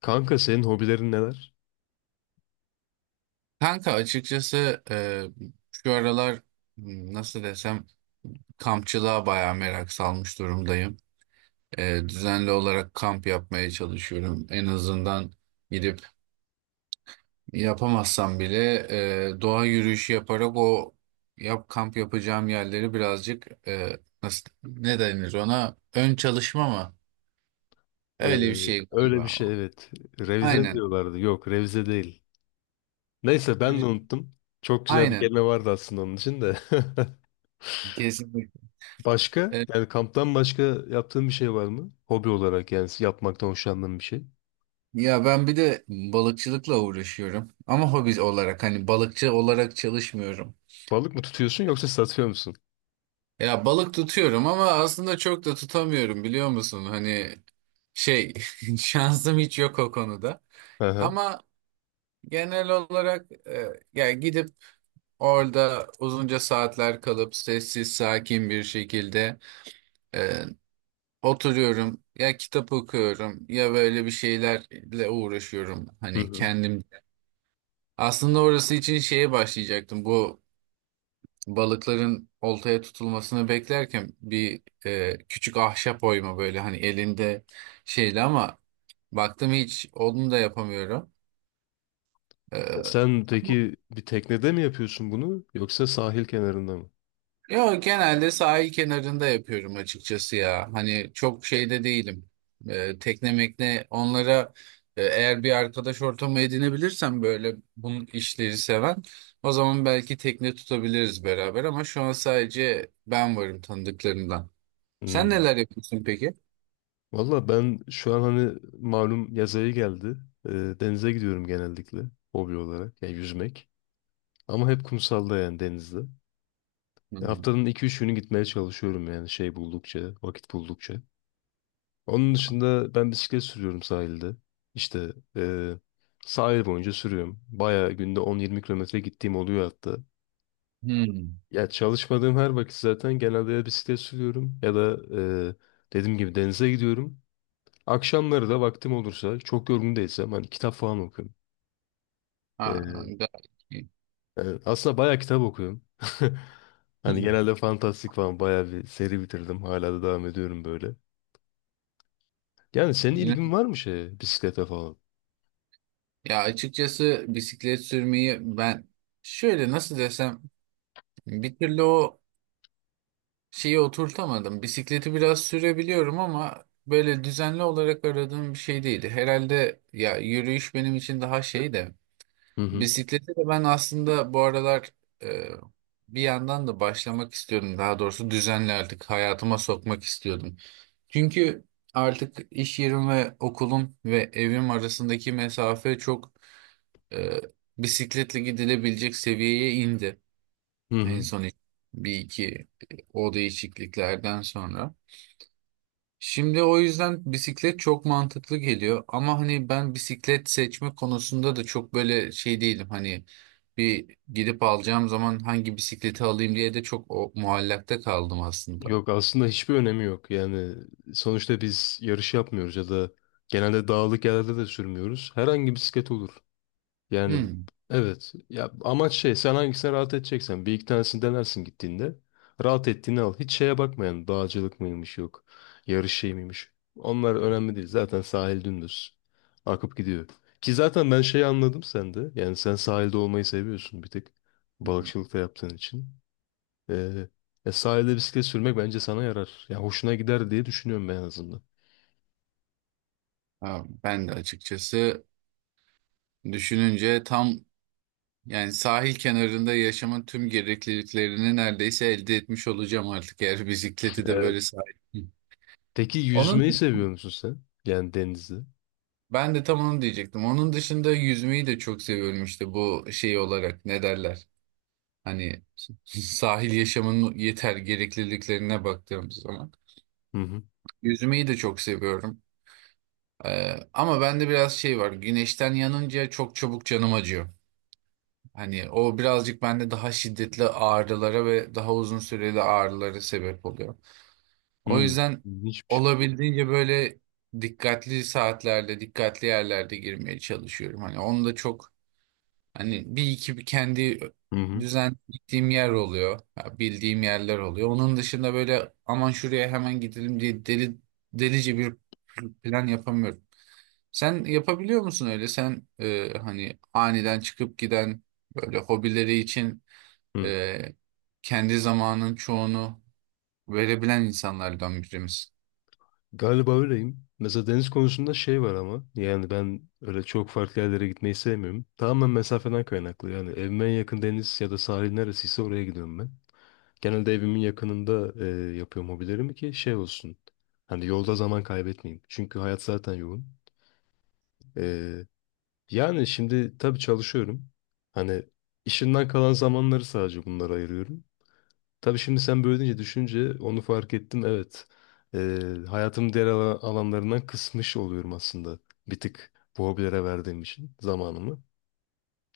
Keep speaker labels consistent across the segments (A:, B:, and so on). A: Kanka senin hobilerin neler?
B: Kanka, açıkçası şu aralar nasıl desem kampçılığa bayağı merak salmış durumdayım. Düzenli olarak kamp yapmaya çalışıyorum. En azından gidip yapamazsam bile doğa yürüyüşü yaparak o yap kamp yapacağım yerleri birazcık nasıl, ne denir ona, ön çalışma mı?
A: Ee,
B: Öyle bir şey
A: Öyle bir
B: galiba.
A: şey, evet. Revize mi
B: Aynen.
A: diyorlardı? Yok, revize değil. Neyse, ben de unuttum. Çok güzel bir
B: Aynen.
A: kelime vardı aslında onun için de.
B: Kesinlikle.
A: Başka? Yani kamptan başka yaptığın bir şey var mı? Hobi olarak, yani yapmaktan hoşlandığın bir şey.
B: Ya, ben bir de balıkçılıkla uğraşıyorum ama hobi olarak, hani balıkçı olarak çalışmıyorum.
A: Balık mı tutuyorsun yoksa satıyor musun?
B: Ya balık tutuyorum ama aslında çok da tutamıyorum, biliyor musun? Hani şey şansım hiç yok o konuda.
A: Hı hı.
B: Ama genel olarak ya gidip orada uzunca saatler kalıp sessiz sakin bir şekilde e, oturuyorum. Ya kitap okuyorum ya böyle bir şeylerle uğraşıyorum.
A: Hı
B: Hani
A: hı.
B: kendim aslında orası için şeye başlayacaktım, bu balıkların oltaya tutulmasını beklerken bir küçük ahşap oyma, böyle hani elinde şeyle, ama baktım hiç onu da yapamıyorum. E,
A: Sen peki bir teknede mi yapıyorsun bunu yoksa sahil kenarında mı?
B: Yo, genelde sahil kenarında yapıyorum açıkçası ya. Hani çok şeyde değilim. Tekne mekne onlara eğer bir arkadaş ortamı edinebilirsem, böyle bunun işleri seven, o zaman belki tekne tutabiliriz beraber, ama şu an sadece ben varım tanıdıklarımdan. Sen
A: Hmm.
B: neler yapıyorsun peki?
A: Valla ben şu an hani malum yaz ayı geldi. E, Denize gidiyorum genellikle hobi olarak. Yani yüzmek. Ama hep kumsalda, yani denizde.
B: Hmm.
A: Haftanın 2-3 günü gitmeye çalışıyorum, yani buldukça, vakit buldukça. Onun dışında ben bisiklet sürüyorum sahilde. İşte sahil boyunca sürüyorum. Bayağı günde 10-20 kilometre gittiğim oluyor hatta.
B: Hmm.
A: Ya çalışmadığım her vakit zaten genelde ya bisiklet sürüyorum ya da e, dediğim gibi denize gidiyorum. Akşamları da vaktim olursa, çok yorgun değilsem, hani kitap falan okuyorum.
B: Ha,
A: E,
B: gayet iyi.
A: Yani aslında bayağı kitap okuyorum.
B: Hı
A: Hani
B: hı.
A: genelde fantastik falan, bayağı bir seri bitirdim. Hala da devam ediyorum böyle. Yani senin
B: Öyle-
A: ilgin var mı şeye, bisiklete falan?
B: Ya açıkçası bisiklet sürmeyi ben, şöyle nasıl desem, bir türlü o şeyi oturtamadım. Bisikleti biraz sürebiliyorum ama böyle düzenli olarak aradığım bir şey değildi. Herhalde ya, yürüyüş benim için daha şey de...
A: Hı hı.
B: Bisiklete de ben aslında bu aralar e, bir yandan da başlamak istiyordum. Daha doğrusu düzenli artık hayatıma sokmak istiyordum. Çünkü artık iş yerim ve okulum ve evim arasındaki mesafe çok e, bisikletle gidilebilecek seviyeye indi.
A: Hı
B: En
A: hı.
B: son bir iki o değişikliklerden sonra. Şimdi o yüzden bisiklet çok mantıklı geliyor, ama hani ben bisiklet seçme konusunda da çok böyle şey değilim. Hani bir gidip alacağım zaman, hangi bisikleti alayım diye de çok muallakta kaldım aslında.
A: Yok, aslında hiçbir önemi yok. Yani sonuçta biz yarış yapmıyoruz ya da genelde dağlık yerlerde de sürmüyoruz. Herhangi bisiklet olur. Yani
B: Hmm.
A: evet ya, amaç şey, sen hangisine rahat edeceksen bir iki tanesini denersin gittiğinde, rahat ettiğini al. Hiç şeye bakmayan dağcılık mıymış, yok yarış şey miymiş. Onlar önemli değil, zaten sahil dümdüz akıp gidiyor. Ki zaten ben şeyi anladım sende, yani sen sahilde olmayı seviyorsun bir tek. Balıkçılık da yaptığın için. Ee, Sahilde bisiklet sürmek bence sana yarar. Yani hoşuna gider diye düşünüyorum ben en azından.
B: Ha, ben de açıkçası düşününce tam, yani sahil kenarında yaşamın tüm gerekliliklerini neredeyse elde etmiş olacağım artık, eğer bisikleti de
A: Evet.
B: böyle sahip.
A: Peki
B: Onun
A: yüzmeyi seviyor musun sen? Yani denizde.
B: Ben de tam onu diyecektim. Onun dışında yüzmeyi de çok seviyorum, işte bu şey olarak ne derler? Hani sahil yaşamının yeter gerekliliklerine baktığımız zaman.
A: Hı hı.
B: Yüzmeyi de çok seviyorum. Ama bende biraz şey var. Güneşten yanınca çok çabuk canım acıyor. Hani o birazcık bende daha şiddetli ağrılara ve daha uzun süreli ağrılara sebep oluyor. O
A: Hı.
B: yüzden
A: İlginçmiş.
B: olabildiğince böyle dikkatli saatlerde, dikkatli yerlerde girmeye çalışıyorum. Hani onu da çok... Hani bir iki, bir kendi
A: Hı hı.
B: düzen gittiğim yer oluyor. Ya bildiğim yerler oluyor. Onun dışında böyle, aman şuraya hemen gidelim diye, delice bir plan yapamıyorum. Sen yapabiliyor musun öyle? Sen hani aniden çıkıp giden böyle hobileri için
A: Hı.
B: e, kendi zamanın çoğunu verebilen insanlardan birimiz.
A: Galiba öyleyim. Mesela deniz konusunda şey var ama yani ben öyle çok farklı yerlere gitmeyi sevmiyorum. Tamamen mesafeden kaynaklı. Yani evime en yakın deniz ya da sahil neresiyse oraya gidiyorum ben. Genelde evimin yakınında yapıyorum hobilerimi, ki şey olsun. Hani yolda zaman kaybetmeyeyim. Çünkü hayat zaten yoğun. E, Yani şimdi tabii çalışıyorum. Hani işimden kalan zamanları sadece bunlara ayırıyorum. Tabii şimdi sen böyle deyince düşünce onu fark ettim. Evet. Ee, Hayatımın diğer alanlarından kısmış oluyorum aslında. Bir tık bu hobilere verdiğim için zamanımı.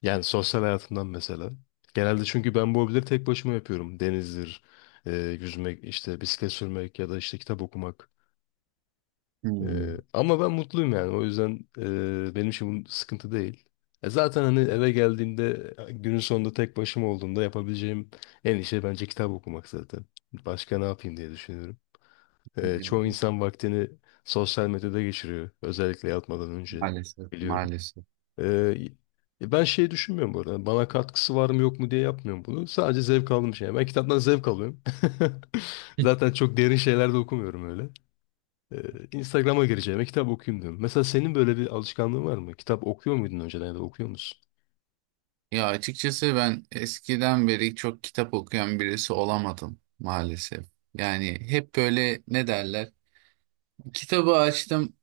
A: Yani sosyal hayatımdan mesela. Genelde çünkü ben bu hobileri tek başıma yapıyorum. Denizdir, e, yüzmek, işte bisiklet sürmek ya da işte kitap okumak.
B: Hmm.
A: Ama ben mutluyum yani. O yüzden benim için bu sıkıntı değil. Zaten hani eve geldiğimde, günün sonunda tek başıma olduğumda, yapabileceğim en iyi şey bence kitap okumak zaten. Başka ne yapayım diye düşünüyorum. Çoğu insan vaktini sosyal medyada geçiriyor. Özellikle yatmadan önce,
B: Maalesef,
A: biliyorum.
B: maalesef.
A: E, Ben şey düşünmüyorum bu arada. Bana katkısı var mı yok mu diye yapmıyorum bunu. Sadece zevk aldığım şey. Ben kitaptan zevk alıyorum. Zaten çok derin şeyler de okumuyorum öyle. Ee, Instagram'a gireceğime kitap okuyayım diyorum. Mesela senin böyle bir alışkanlığın var mı? Kitap okuyor muydun önceden ya da okuyor musun?
B: Ya açıkçası ben eskiden beri çok kitap okuyan birisi olamadım maalesef. Yani hep böyle, ne derler? Kitabı açtım,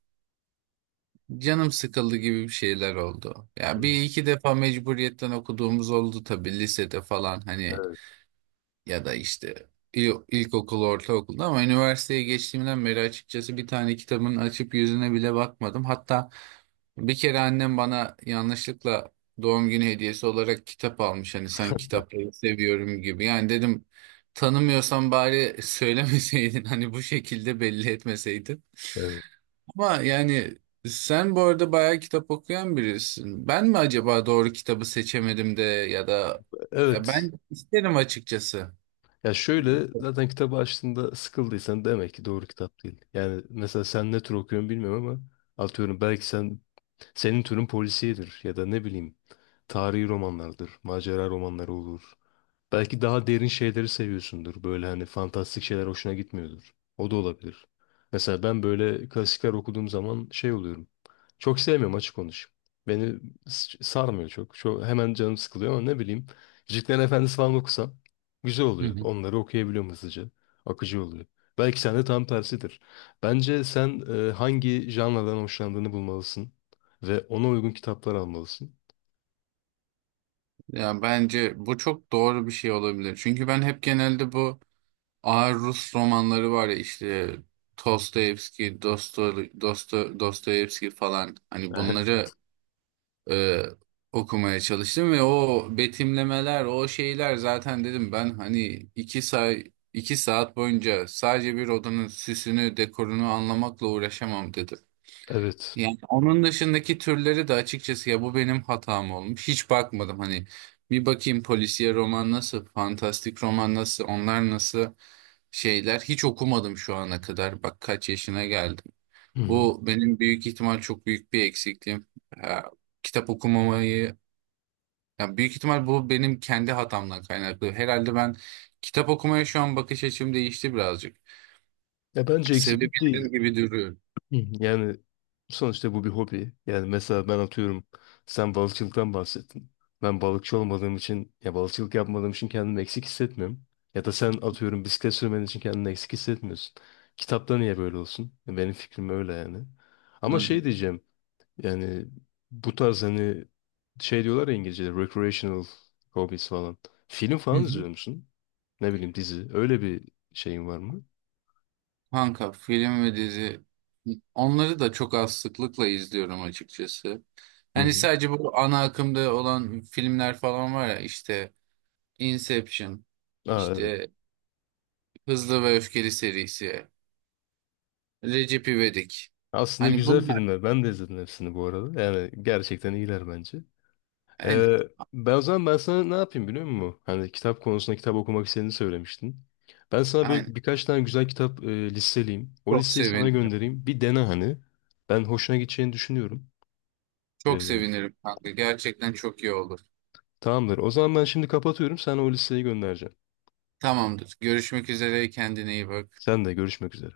B: canım sıkıldı gibi bir şeyler oldu. Ya bir
A: Hmm.
B: iki defa mecburiyetten okuduğumuz oldu tabii, lisede falan hani,
A: Evet,
B: ya da işte ilkokul, ortaokulda, ama üniversiteye geçtiğimden beri açıkçası bir tane kitabın açıp yüzüne bile bakmadım. Hatta bir kere annem bana yanlışlıkla doğum günü hediyesi olarak kitap almış. Hani sen kitapları seviyorum gibi. Yani dedim, tanımıyorsan bari söylemeseydin hani bu şekilde belli etmeseydin.
A: evet.
B: Ama yani sen bu arada bayağı kitap okuyan birisin. Ben mi acaba doğru kitabı seçemedim de, ya da ya
A: Evet.
B: ben isterim açıkçası.
A: Ya şöyle, zaten kitabı açtığında sıkıldıysan demek ki doğru kitap değil. Yani mesela sen ne tür okuyorsun bilmiyorum ama atıyorum belki sen, türün polisiyedir ya da ne bileyim tarihi romanlardır, macera romanları olur. Belki daha derin şeyleri seviyorsundur. Böyle hani fantastik şeyler hoşuna gitmiyordur. O da olabilir. Mesela ben böyle klasikler okuduğum zaman şey oluyorum. Çok sevmiyorum, açık konuşayım. Beni sarmıyor çok. Çok hemen canım sıkılıyor ama ne bileyim. Yüzüklerin Efendisi falan okusam güzel
B: Hı
A: oluyor.
B: hı.
A: Onları okuyabiliyorum hızlıca. Akıcı oluyor. Belki sende tam tersidir. Bence sen hangi janradan hoşlandığını bulmalısın ve ona uygun kitaplar almalısın.
B: Ya bence bu çok doğru bir şey olabilir. Çünkü ben hep genelde bu ağır Rus romanları var ya, işte Dostoyevski, Dostoyevski falan, hani
A: Evet.
B: bunları e, okumaya çalıştım ve o betimlemeler, o şeyler zaten, dedim ben hani iki saat boyunca sadece bir odanın süsünü, dekorunu anlamakla uğraşamam dedim.
A: Evet.
B: Yani onun dışındaki türleri de açıkçası, ya bu benim hatam olmuş. Hiç bakmadım, hani bir bakayım polisiye roman nasıl, fantastik roman nasıl, onlar nasıl şeyler, hiç okumadım şu ana kadar. Bak kaç yaşına geldim.
A: Hı hı.
B: Bu benim büyük ihtimal çok büyük bir eksikliğim. Ya, kitap okumamayı, ya büyük ihtimal bu benim kendi hatamdan kaynaklı. Herhalde ben kitap okumaya şu an bakış açım değişti birazcık.
A: Ya bence eksiklik değil.
B: Sevebilirim gibi duruyor.
A: Hı hı. Yani sonuçta bu bir hobi. Yani mesela ben atıyorum, sen balıkçılıktan bahsettin. Ben balıkçı olmadığım için, ya balıkçılık yapmadığım için, kendimi eksik hissetmiyorum. Ya da sen atıyorum, bisiklet sürmen için kendini eksik hissetmiyorsun. Kitapta niye böyle olsun? Ya benim fikrim öyle yani. Ama
B: Hı.
A: şey diyeceğim, yani bu tarz hani, şey diyorlar ya İngilizce'de, recreational hobbies falan. Film falan izliyor musun? Ne bileyim, dizi. Öyle bir şeyin var mı?
B: Kanka film ve dizi, onları da çok az sıklıkla izliyorum açıkçası.
A: Hı
B: Hani
A: hı.
B: sadece bu ana akımda olan filmler falan var ya, işte Inception,
A: Aa, evet.
B: işte Hızlı ve Öfkeli serisi, Recep İvedik.
A: Aslında
B: Hani
A: güzel
B: bunlar
A: filmler. Ben de izledim hepsini bu arada. Yani gerçekten iyiler bence.
B: aynen,
A: Ee, ben o zaman sana ne yapayım biliyor musun? Hani kitap konusunda, kitap okumak istediğini söylemiştin. Ben sana böyle
B: aynen.
A: birkaç tane güzel kitap listeleyeyim. O
B: Çok
A: listeyi sana
B: sevinirim.
A: göndereyim. Bir dene hani. Ben hoşuna gideceğini düşünüyorum. Ee,
B: Çok sevinirim kanka. Gerçekten çok iyi olur.
A: Tamamdır. O zaman ben şimdi kapatıyorum. Sana o listeyi göndereceğim.
B: Tamamdır. Görüşmek üzere. Kendine iyi bak.
A: Sen de görüşmek üzere.